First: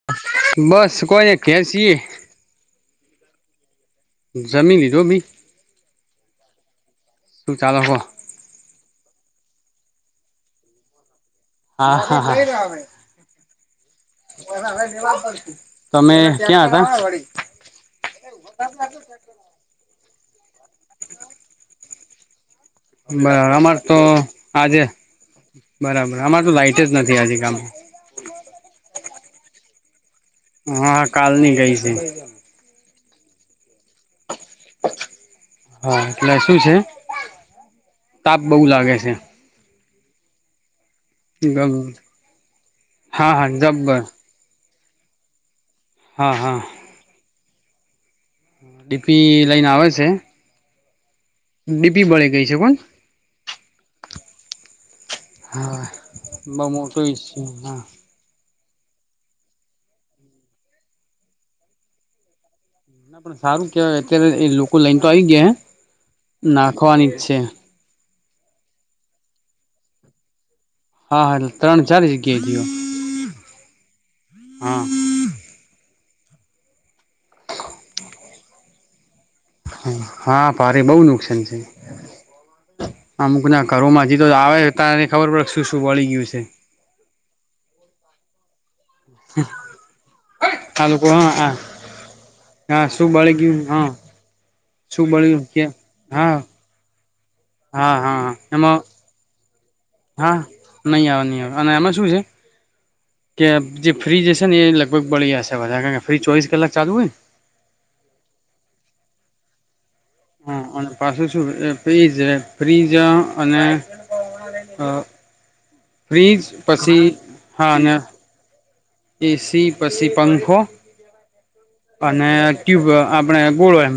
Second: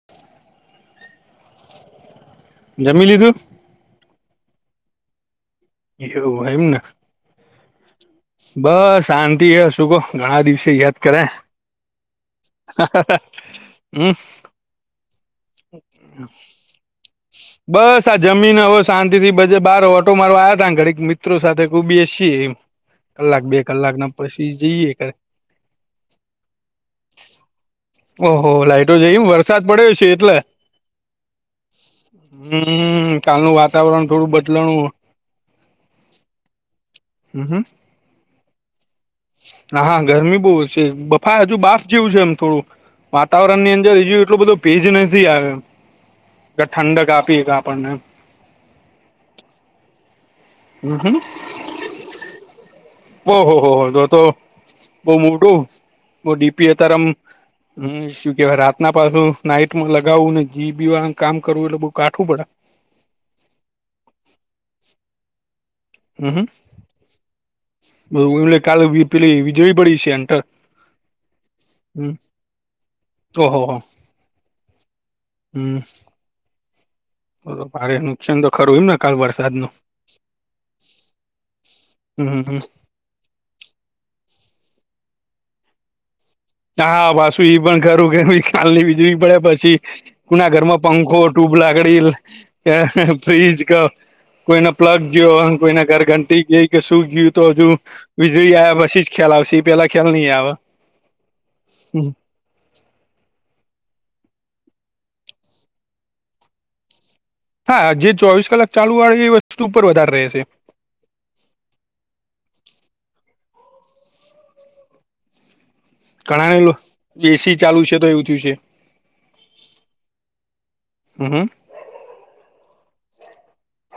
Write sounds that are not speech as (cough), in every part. (inaudible) બસ કોઈને કેસીીએ જમી લીધું જમી લીજો ભી એવ એમને સુ ચાલકોો બસ શાંતિ એ હ શું કહો ઘણા દિવસે યાદ કરાય હા હા હા હમ (inaudible) એવા (inaudible) બસ આ જમીન હો શાંતિ થી બ (unintelligible) જ બાર ઓટો મારવા આવ્યા હતા ઘડીક મિત્રો સાથે કબી છીએ એમ કલાક બરાબર બે અમાર કલાક તો ના પછી આજે જઈએ કરે બરાબર અમાર તો લાઈટ જ નથી આજે કમે ઓહો લાાઈટો જઈ વરસાદ પડ્યો છે એટલા હાા કાલની ગઈ છે હમ કાલનું વાતાવરણ થોડું બદલણું હા એટલે શું છે તાપ બઉ લાગે છે હા હા ગરમી બહુ છે હા હજુ બાફ જેવું છે એમ થોડું હા હા વાતાવરણ ની અંદર જબ્બર હીજ એટલો બધો ભેજ નથી આવે એમ હા હા ઠંડ કાપીએ આપણને ડીપી લઈને આવે છે હમ હ ડીપી બળે ગઈ છે પણ ઓહહ હો હો જો તો બહ મોઢું હા વ બહુ ડીપી હ મોટો તરમ ઇસ્યુ હા હમું કે ભ રાત પાછ નાઈટમાં લગાવું ને જી બીવા કામ કરવું એટલે બઉુ કાઠવું પડે ના પણ સારું કેવાય અત્યારે એ લોકો લઈન તો આવી ગયા નાખવાની જ છે બધ એમલે કાલે પેલી વીજળી પડી છે એર હા હા એટ ત્રણ ચલી જગ્યાએ જઓ ઓહો હો હા હમ ભારે નુકસાન તો ખરું હોયમ ને કાલ વરષ હા પારી બહુ નુકસાન છે હમ હમ અમુકનાં ઘરોમાં જીતો તો આવે તાને ખબર પડે શું શું વળી ગયું છે હા પાસુ એઈ પણ ઘરું ઘરું કાલની વીજળી પડે પછી કુના ઘરમાં આ લોકો પંખો હા ટ્યુબ લાગડીલ હા શું બળી ગયું ફ્ર્રીજ ક હા કોઈને પ્લગ શું ગ્યો બળ્યું કે કોઈના ઘર હા ઘંટી ગઈ કે શું ગ્યું તો હજુ હા હા વીજળી એમાં આવ પછી જ ખ્યાલ‌ આવશે ઈ પેલા ખ્યાલ નહી હા આવે નય આવે ની આવે અને આમાં હમ શું છે? કે જે ફ્રીજ હશે ને એ લગભગ બળી જાશે વધારે ઘરે ફ્રી ચોવીસ કલાક ચાલુ હોય ને હા જે ચોવીસ કલાક ચાલુ આવે એ વસ્તુ ઉપર વધારે રહેશે. હા અને પાછું શુંહે ફ્રીજ હે ફ્રીજ અને હા ફ્રીજ ઘણાને લો પછી એસી હા ચાલુ અને છે તો એવું થયું છે એ સી પસી પંખો હહહ અને ટ્યુબ આપડે ગોળો એમ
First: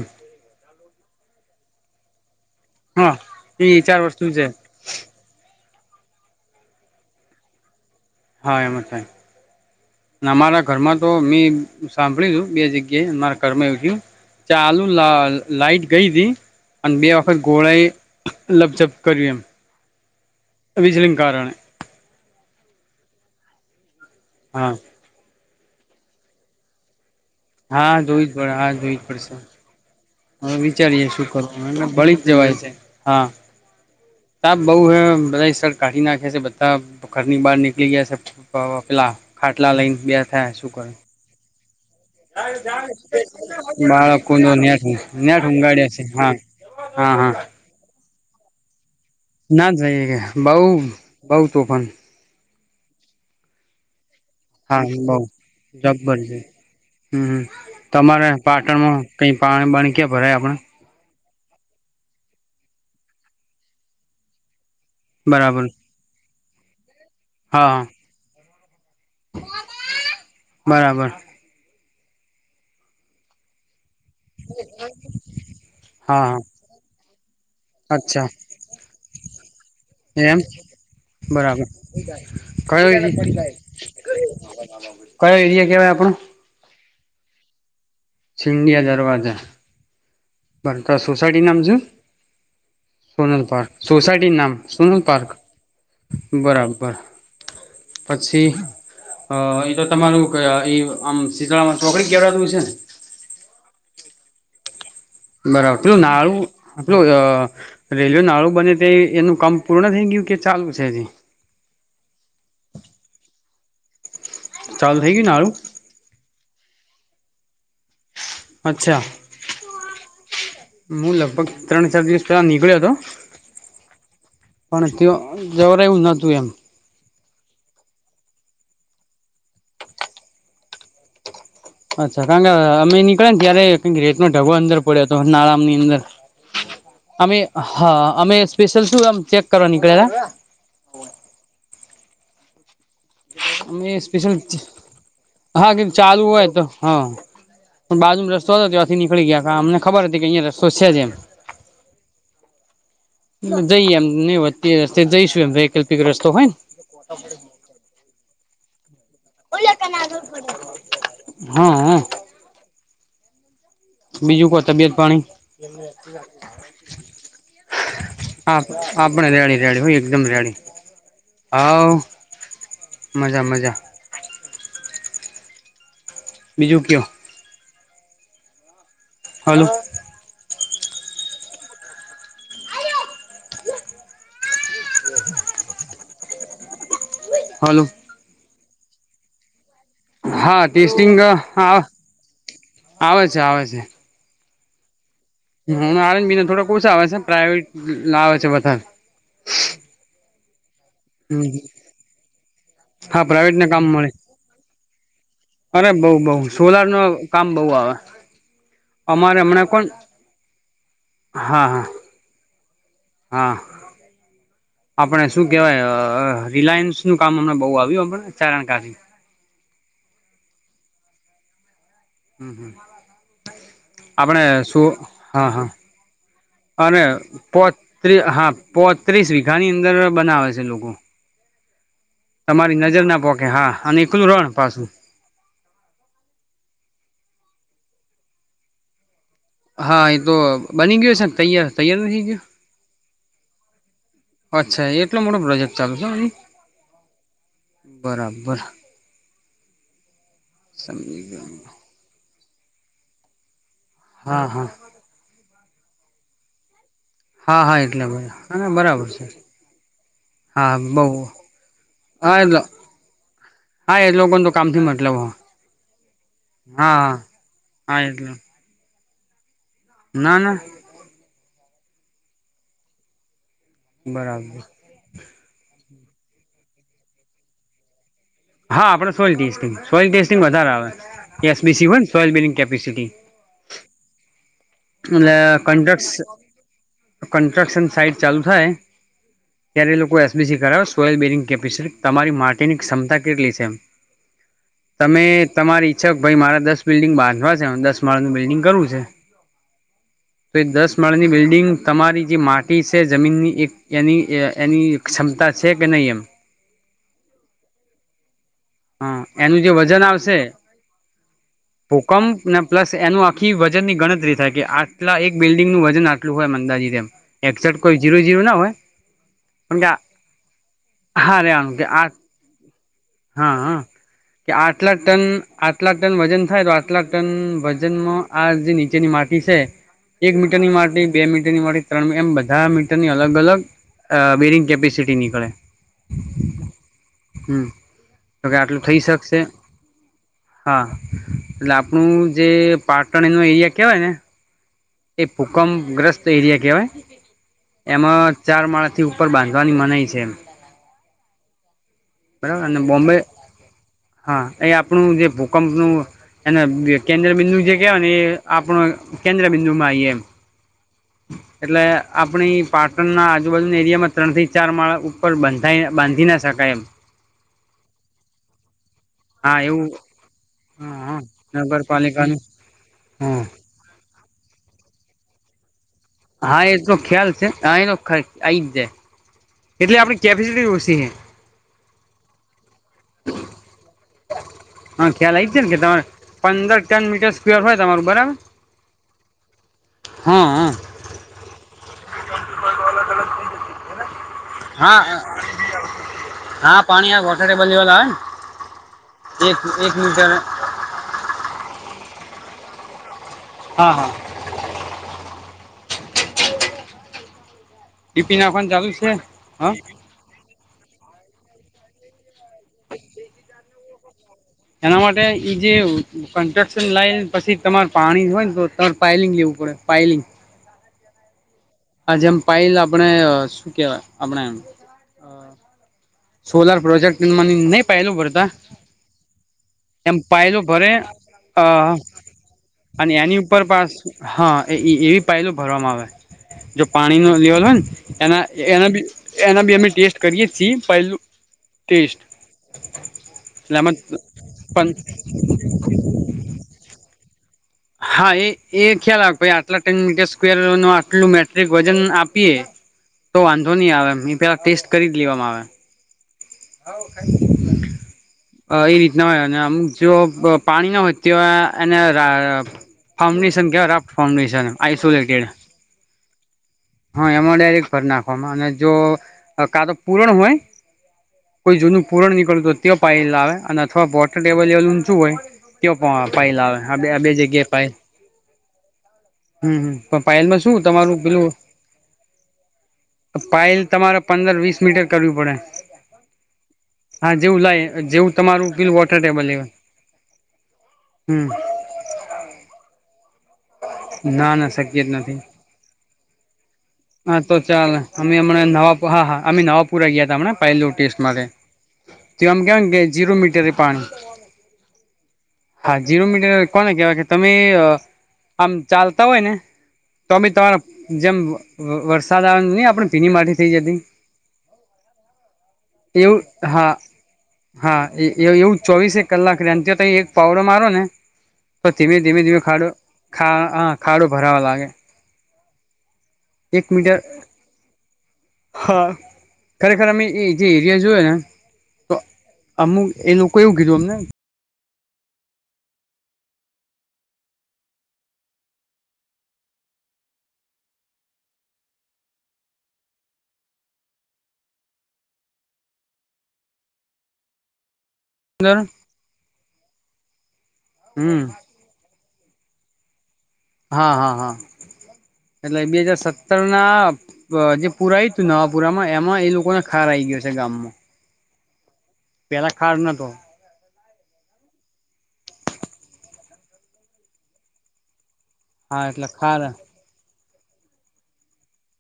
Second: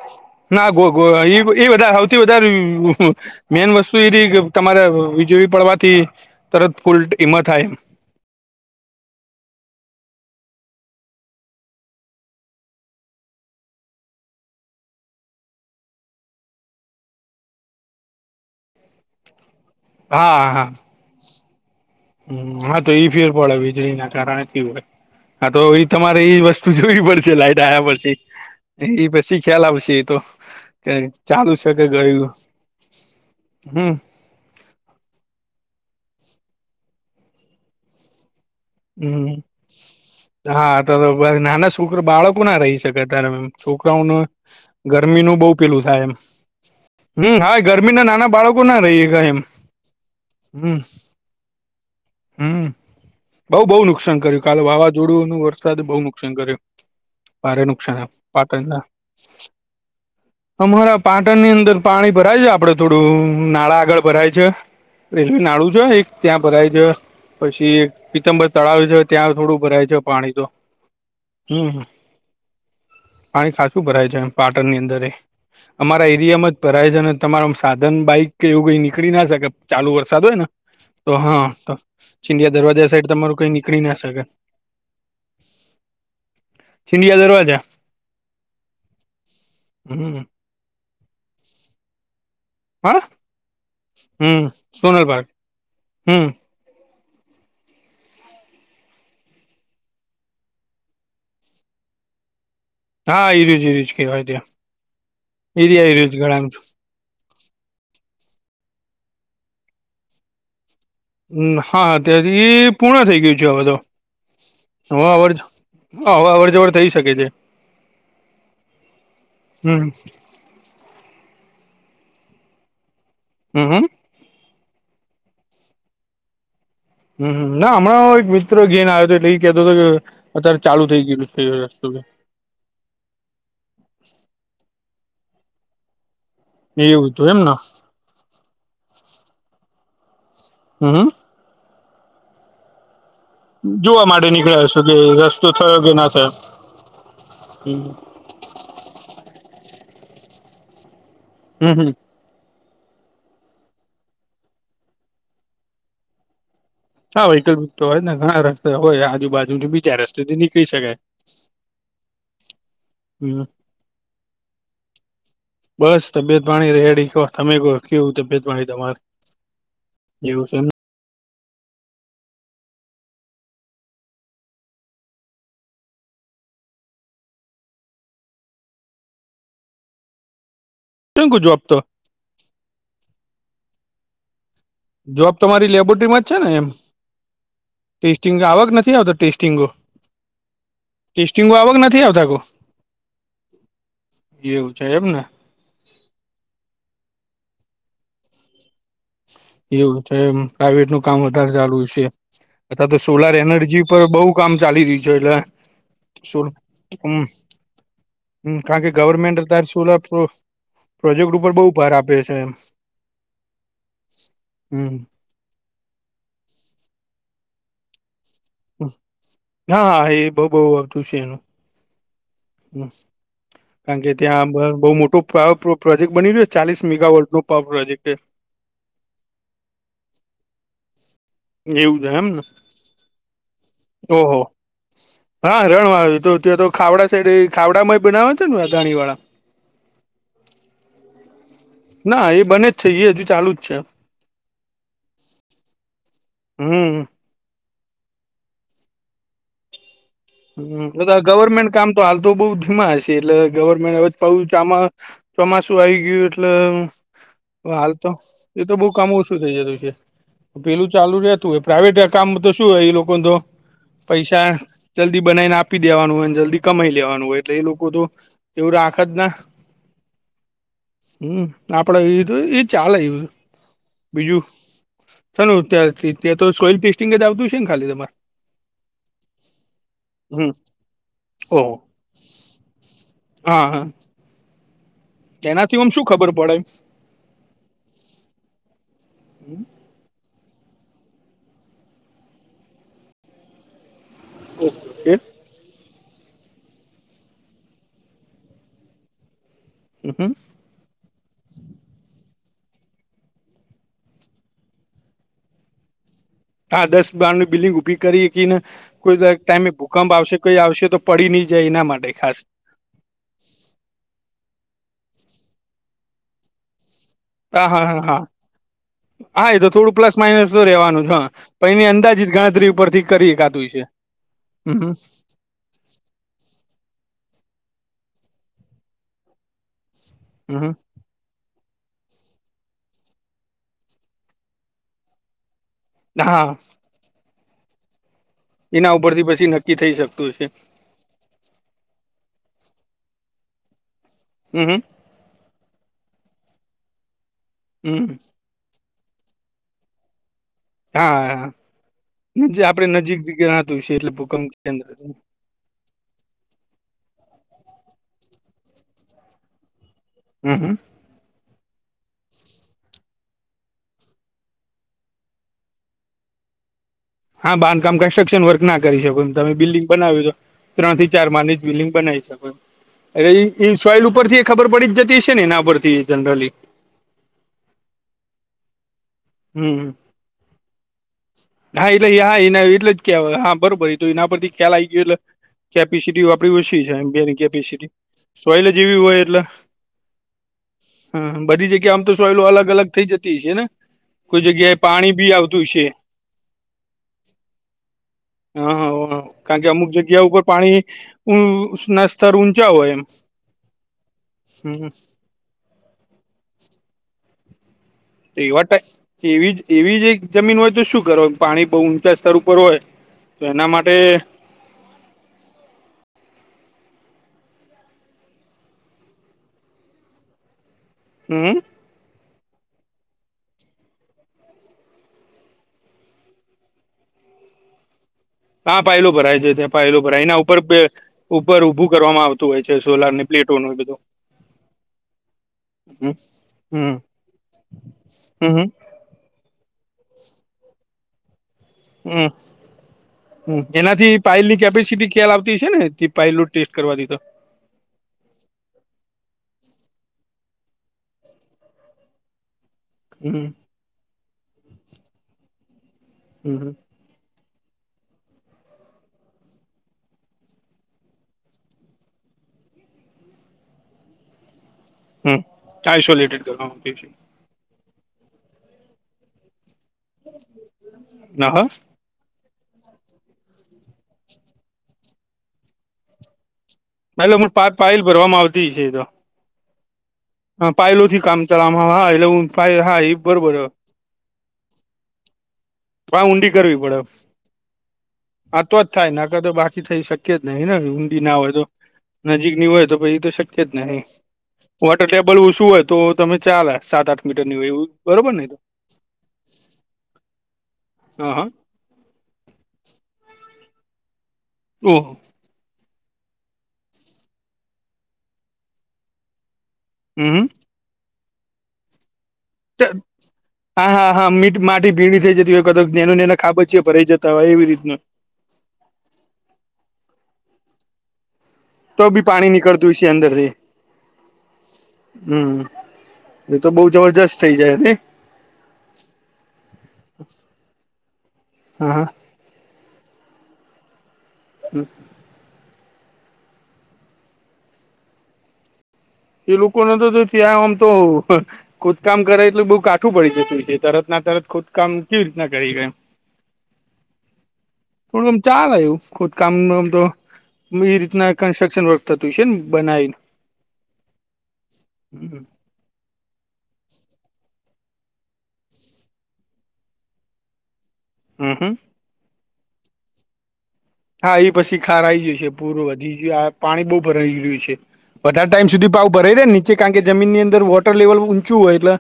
ના ગોગો એ બ ઈ બધા સૌથી વધારે હા મેન વસ્તુ ચાર એ છેકે છે તમારે વીજળી પડવા થી તરત ફૂલ ડીમ હ થાય હા એમાજ થાય ને અમારા ઘરમાં તો મે સાંભળ્યુ તું બે જગ્યાએ ન મારા ઘર માં એવું થ્યું ચાલુ લા લાઈટ ગઈતી અને બે વખત ગોળાએ લપઝપ કર્યું એમ હા હા વિજળીન કારણે હમ્મ હા તો ઈ ફેર પડે વીજળીના કારણે બી હા હોય હા તો એ તમારે ઈ વસ્તુ જોવી પડશે લાઈટ (unintelligible) યા હા પછી જોવી જ પડે હા જોવી જ એ પડશે પછી ખ્યાલ આવેશે એ તો હવે ત વિચારીએ શું ચાલુ કરવું છેકે એટલે બળી ગયું? જ જવાય છે હા હમ્મ તાપ બહુ હૈ બધાએ શર્ટ કાઢી નાખે છે બધા પ ઘરની બહાર નીકલી ગયા સે અઅ પેલા ખાટલા લઈને બેઠા છે શું કરે બરનાનસ છોકરા બાળકો ના રહી શકે ત્યારે એમ છોકરાઓનું બાળકો નો નેટ ગરમીનું નેટ બ‌ઉ પેલું ઊંગાડ્યા છે થાય એમ હા હા હમ્મ હા ગરમીનાં નાના બાળકો ના રહી હકાય એમ ના જઈ હકે બઉ હમ બઉ તોફાન હમ બ‌ઉ બહુ નુકસાન કર્યું કાલે હા બઉ વાવાઝોડું ન વરસાદ બઉ જબ્બર નુકસાન છે કર્યું. હમ ભારે નુકસાન તમારે (unintelligible) પાટણના પાટણમાં કઈ પાણી બાણી ક્યાં ભરાય આપણે અમારા પાટણની અંદર પાણી ભરાય છે આપડે થોડું અ નાળા આગળ ભરાય છે રેલ્વે બરાબર નાળુ છ એક ત્યાં ભરાય છે હા પછી હા એક પીતમ્બર તળાવ છે ત્યાં થોડું ભરાય છે પાણી તો બરાબર હમ્મ હ પાણી ખાસ્સું ભરાય છે પાટણની અંદરેય અમારા હા હા એરિયામાં જ ભરાય છે ને તમારમ સાધન અચ્છા બાઈક કે એવું કઈ નીકળી ના શકે ચાલુ વરસાદ હોય એમ ને તો હા બરાબર તો ચિંધ્યા દરવાજા સાઈડ (unintelligible) તમારું કઈ નીકળી ના શકે કયો એરિયા કેવાય આપણો? સિંધિયા દરવાજા સિંદિયા દરવાજા હમ્મ પણ તાર સોસાયટીન નામ શું? હા સોનલપાર્ક સોસાયટી હમ નામ સોનલ પાર્ક સોનલપાર્ક હમ બરાબર પછી હ એ તો તમારું એ આમ શીતળામાં ચોકડી કેવાતું હશે ને? હા એરીયો જ એજ કહેવાય ત્યા એરીયો એરયોજ ગણાય આપેલું અ રેલ્વેનાળું બને તે એનું કામ પૂર્ણ થઈ ગયું કે ચાલુ છે હજી? હમ્મ હા ત્યાંથીઈઈઈ પૂર્ણ થઈ ગયું છે હવે ચાલુ થઈ ગયું તો નાળું (unintelligible) હ હવે અવર જવર થઈ શકે છે અચ્છા હમ હું લગભગ ત્રણ ચાર દિવસ પેલા નીકળ્યો હતો હમ હમ પણ ત્યાં જવાય એવું નતું એમ હમ હમ ના હમણાં એક મિત્ર ઘેન આવ્યો હતો એટલે એ કેતો હતો કે અત્યારે ચાલુ થઈ ગયું છે તે વત ણ કે અમે નીકળ્યાે ને ત્યારે રેટ નો ઢગો અંદર પડ્યો હતો નાળમ ની અંદર એવું હતું અમે એમને હા અમે સ્પેશિયલ શું આમ ચેક કરવા નીકળ્યા હતા. (inaudible) અમે જોવા માટે સ્પેશિયલ નીકળ્યા હશો કે રસ્તો હા થયો કે ના ચાલુ થયો હોય તો હા પણ હમ બાજુ રસ્તો હતો ત્યાંથી નીકળી ગયા અમને ખબર હતી કે અહીંયા રસ્તો છે જ એમ હમ હમ. જઈ એમ હી હો એ રસ્તે જઈશું એમ વૈકલ્પિક રસ્તો હોય ને હા વહીકલ તો હોય ને ઘણા રસ્તે હોય આજુબાજુ ને બીજા રસ્થી નીકળી શકાય હા હા હમ બીજું કો તબિયત પાણી બસ તબિયત પાણી રેડી તમે કો કેવું તબિયત આપ પાણી તમારે આપણે રેડી રેડી હોય એકદમ એવું રેડી છે એમ આવ. મજા મજા બીજું કયો. હલો. કેમ કો જવાબ તો જોબ તમારી લેબોરેટરીમાં છે ને એમ હલો. ટેસ્ટિંગ આવવાક નથી આવતો ટેસ્ટિંગો હા ટેસ્ટિંગ ટેસ્ટિંગો આવક આવે નથી આવતા કો આવે છે આવે છે. એવું છે એમ ને હ હ આનજ બી થોડો કોશ આવે છે પ્રાાઈવેટાવે છે બધા એવું છે પ્રાઈવેટ નું કામ વધારે ચાલુ છે. અથા તો હા સોલાર પ્રાઇવેટ ને કામ એનર્જી પર મળે બહુ કામ ચાલી રહ્યું છે એટલે અરે બઉ બઉ સોલ સોલાર નું હમ કામ બઉ આવે કારણ કે અમારે ગવર્મેન્ટ હમણાં તાર કોણ સોલાર પ્રોજેક્ટ ઉપર હા બહુ હા ભાર આપે છે એ હા હમ આપણે શું કેવાય રિલાયન્સ નું કામ અમને બઉુ આવ્યુંમ ચારણ કસી હા હા એ બહુ બહુ આવતું છે એનું હમ હમ કારણ કે ત્યાં બહુ મોટો પર હા પ્રોજેક્ટ બની રહ્યો છે ચાલીસ અને મેગાવોલ્ટ ન પાવર પ્રોજેક્ટ છે. પોત્રી હા પોત્રીસ વીઘાની અંદર બનાવે છે લોકો એવું જ એમ ને મા નજર ના પો કે હા અને એકલું રણ પાછું હા રણવા તો ત્યાં તો ખાવડા સાઈડ ખાવડામાં બનાવે છે ને આ ગાણી વાળા હા એ તો બની ગય હોય છે તૈયાર તૈયાર નથી ના એ ગયો બને જ છે એ હજુ ચાલુ જ છે. અચ્છા એટલો મોટો પ્રોજેક્ટ ચાલુ છે. હમ બરાબર. હ એ સમજી આ ગયો ગવર્મેન્ટ કામ તો હાલ તો બઉ ધીમા હશે એટલે ગવર્મેન્ટ હા હા હવેામાં ચોમાસું આવી ગયું એટલે હા હા હાલ એટલે તો એ બરા તો બહ બરાબર કામ છે ઓછું થઇ જતું છે. હા પેલું બઉ ચાલુ રહેતું પ્રાઇવેટ કામ તો શું એ લોકો તો હા એ લોકોને પૈસા તો કામથી મતલબ જલ્દી હા બનાવીને આપી દેવાનું હોય ને જલ્દી કમાઈ હા લેવાનું હોય, એટલે એ લોકો હા તો એટલે એવું આખ જ ના ના ના. હમ આપડે ચાલે એ બીજું સ બરાબર ત્યાં ત્યા તો સોઈલ ટેસ્ટિંગ જ આવતું છે ને ખાલી તમારે હા આપડે સોઇલ ટેસ્ટિંગ સોઇલ ટેસ્ટિંગ હમ વધારે આવે ઓહ એસબીસી હોય ને સોલ બિલિંગ કેપેસિટી હા હા. એટલે એનાથી આમ શું ખબર પડે ક કન્સ્ટ્રક્શન સાઈટ ચાલુ થાય હમ (inaudible) ત્યારે લોકો એસબીસી કરાવે સોયલ બીરિંગ કેપેસિટી તમારી માટેની ક્ષમતા કેટલી છે ઓકે તમે તમારી ઈચ્છક ભાઈ મારા દસ બિલ્ડિંગ બાંધવા છે દસ માળનું બિલ્ડિંગ કરવું છે હ હ તો દસ માળાની બિલ્ડિંગ તમારી જે માટી છે જમીનની એક એની એની ક્ષમતા છે કે નહીં એમ હા દસ બાર ન બિલિંગ ઉભી કરી ને કોઈ હા એનું ટાઈમે જે વજન ભૂકંપ આવશે કોઈ આવશે તો પડી નહી જાય એના માટે ખાસ ભૂકંપ ને પ્લસ એનું આખી વજનની ગણતરી થાય કે આટલા એક બિલ્ડિંગનું વજન આટલું હોય મંદાજી તેમ હા એકસઠ હા કોઈ હા ઝીરો હા ઝીરો ના હોય હા એ તો પણ કે થોડું પ્લસ માઇનસ તો રેવાનું છે હા રે પણ આનું કે એની આ અંદાજ જ ગણતરી ઉપરથી કરી હા એકાતું હા છે કે હમ આઠ લાખ ટન આઠ લાખ ટન વજન થાય તો આઠ લાખ ટન વજનમાં આ જે નીચેની માટી છે એક હમ મીટરની માટે બે મીટરની મળ ત્રણ મીટર એમ બધા મીટરની અલગ અલ અ બેરિંગ કેપેસિટી નીકળે હા હમ તો કે આટલું એના થઈ ઉપરથી શકશે પછી નક્કી થઈ શકતું છે હા એટલે આપણું જે પાટણ એનું એરિયા કહેવાય ને હમ હમ એ ભૂકંપગ્રસ્ત એરિયા કહેવાય હમ હમ એમાં ચાર માળાથી ઉપર બાંધવાની મનાય છે હા બરાબર ને આપડે બોમ્બે નજીક જણાતું છે એટલે હા ભૂકંપ એ કેન્દ્ર આપણું જે ભૂકંપનું એ કેન્દ્ર બિંદુ જે કેહેવાય ને એ આપણ કેન્દ્ર બિંદુ માં એમ હમ હમ એટલે આપણી પાટણ ના આજુબાજુના એરિયામાં ત્રણ થી ચાર માળા પણ બાંધ બાંધી ના શકાય એમ હા બાંધકામ કન્સ્ટ્રક્શન વર્ક ના કરી શકો તમે હા બિલ્ડિંગ એવું બનાવ્યું તો હા ત્રણ થી ચાર માની હા જ બલિંગ બનાવી નગરપાલિકાનું શકો એટલે હા ઇન સોઈલ ઉપર થી એ ખબર પડી જતી હ ને એના પર થી હા એ તો ખ્યાલ છે હા એનો આઈ જ જાય હમ એટલે આપણી કેપેસિટી ઓછી છે હા એટલે હાના એટલે જ કેવાય હા બરોબર એ એના પર થી ખ્યાલ આવી ગયો હા એટલે ખ્યાલ આવી જ છે ને કે તમારે કેપિસિટી આપડી પંદર ઓછી છે ટન મીટર એમબની સ્ક્વેર હોય કેપેસિટી તમારું બરાબર સોયલ જેવી હોય એટલે હા હા બધી જગ્યા આમ તો સોયલો અલગ અલગ થઇ જતી છે ને કોઈ જગ્યાએ પાણી હા બી આવતું છે હા પાણી આ વોટર ટેબલ લેવલ આવે હા હા ને એક કારણ કે અમુક એક જગ્યા મીટર ઉપર પાણી ના સ્તર ઊંચા હોય એમ હા હા હમ ડીપી એ વા નાખવાનું ચાલુ છે એવી જ હા એવી જ એક જમીન હોય તો શું કરવા પાણી બહુ ઊંચા સ્તર ઉપર હોય તો એના માટે એના માટે ઈ જે કન્સ્ટ્રક્શન લાઈન પછી તમારે પાણી હોય ને તો તમારે પાાયલિંગ લેવું પડે પાયલીિ હમ આ જેમ પલ આપણે શું કેહેવાય આપણે એમ સોલાર પ્રોજેક્ટ મને નહી પહેલું ભડતા હા પાયલો ભરાય છે ત્યાં પાયલો ભરાય એના ઉપર ભરે ઉપર અ ઉઊભું કરવામાં આવતું હોય છે સોલાર અને ને એની ઉપર પ્લેટોન પાસ બધું હા એ એવી પલો ભરવામાં આવે હમ જો હમ પાણી ન લેવાલ હોય ને એના હમ એના ભી અમે ટેસ્ટ કરીએી પહેલ હમ એટલે આમાં એનાથી પાઇલ ની પણ કેપેસિટી ખ્યાલ આવતી છે ને પહેલું ટેસ્ટ કરવા દીધ. હા એ એ ખ્યાલ આવે આટલા ટેન મીટર સ્કવેર ન આટલું મેટ્રિક વજન આપીએ. તો હમ વાંધો નહી આવે એ પેલા ટેસ્ટ કરી લેવામાં આવે. હમ હમ. હા ક (unintelligible) એ રીતના હોય અમક જો પાણી ના હોય તો એને. ફાઉન્ડેશન કેવા્ટ ફાઉન્ડેશન હમ આસોલેટેડ હ. આઇસોલેટેડ કરવામાં આવતી છે ડાયરેક્ટ ભરી નાખવામાં અને જો કાદો પૂરણ હોય. ના હા કોઈ જૂનું પૂરણ નીકળ્યું તો તં પાાય લ આવે અને અથવા વોટરટેલ લેવલ શું હોય. કયો પણ ફાઇલ આવે બે એટલે જગ્યાએ ફાઇલ પાયલ ભરવામાં આવતી છે તો હમ હમ. હા પલોથી કામ ચાલ હ હા એ લવ હા એ બરોબર. પાયલ તમારે પંદર વીસ મીટર કરવી પડે. ભ ઊંડી કરવી પડે. હા જેવું લાય જેવું આ તમારું તો જ પેલું થાય વોટર નેખ ટેબલ તો લેવા બાકી થઇ શકય જ નહીને ઊંડી ના હમ હોય તો. નજીક ની હોય તો પી એ તો શક્ય જ ને ના ના શક્ય વોટર જ નથી ટેબલ ઓછું હોય તો તમે ચાલે. સાત આઠ હા તો મીટરની હોય એવું ચાલ બરોબર અમે ને હમ તો નવા હા હા અમે નવાપુરા ગયા ત હમને પલું ટેસ્ટ હા માટે. હા તો આમ કેવા કે જીરો મીટર એ પાણી. ઓહ. હા જીરો મીટર કોને કેહેવાય કે તમે આમ ચાલતા હોય ને. હમ તોમી તમારા જેમ વર્. હા હા હા મીટ માટી ભીડી થઈ જતી હોય ક નેનું ને એવું ખાબચી હા ભરાઈ જત. તવા ઈવી રી. હા એ એવું ચોવીસેક કલાક રે ત્યા ત એક પાવડો મારો ને. તો ધીમે બી ધીમે પાણી ધીમે ખાડો નીકળતું ખા હા ખાડો ભરાવા લાગે. હમ્મ એતો બઉ એક મીટર જબરજસ્ત થઇ જાયને. હા ખરેખર અમે એ જે એરિયા જોયો ને હા હા તો. અમુક એ લોકો એવું કીધું અમને. હમ. એ લોકોને તો ત્યાં આમ તો હો. ખોદકામ કરે એટલે બઉુ કાઠું પડી જતું છે, તરત ના તરત ખોદકામ કેવી રીતના કરી હકાય એમ. (inaudible) થોડું આમ ચાલ અંદર આવું ખુદકામ નમ તો એ રીતના હમ કન્સ્ટ્રક્શન વર્ક. તથતશન બનાયું. હા હા હા. હમ. એટલે બે હજાર સત્તરના. જે પુરાય હતું નવાપુરામાં એમાં એ લોકોને ખાર આઈ ગયો છે ગામમાં. હમ હમ. પેલા ખાડ નતો. હા એ પછી ખારઈ ગય છે પૂરું વધી ગયું આ પાણી બહુ ભરાઈ ગ્યું છે. વધારે ટાઈમ સુધી હા પાવ એટલે ભરાઈ રે ખાર નીચે કારણ કે જમીનની અંદર વોટર લેવલ ઊંચું હોય એટલે.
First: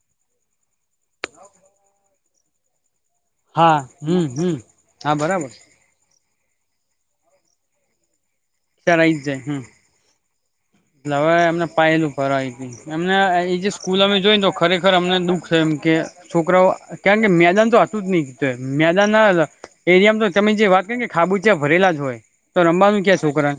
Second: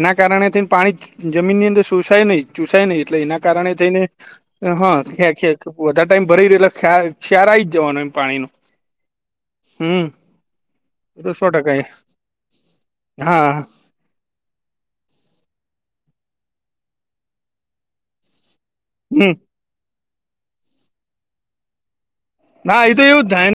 એના કારણે થી પાણી જમીનની અંદર સુસાય નહી ચુસાય નહી એટલે એના. કારણે હા થઈને હમ હમ હા હ બરાબર ખેખે. વધારે ટાઈમ ભરી રહ્યો એટલે ક્ષાર આવી જવાનો એમ પાણી નો. ક્ષાર આવી જાય હં. હમ્મ. હવે એમને પાયલું ફરવાય એમને હા એ જે. સ્કૂલ અમે જોઈને તો ખરેખર અમને દુઃખ થ એમ કે છોકરાઓ કારણ કે મેદાન તો હતું જ નહી. હમ મેદાનના એરિયામાં તો તમે જે વાત કરી કે ખાબુચીયા ભરેલા જ હોય. તો ના એ રમબાનુ કયા એવું જ થાય છોકરાને.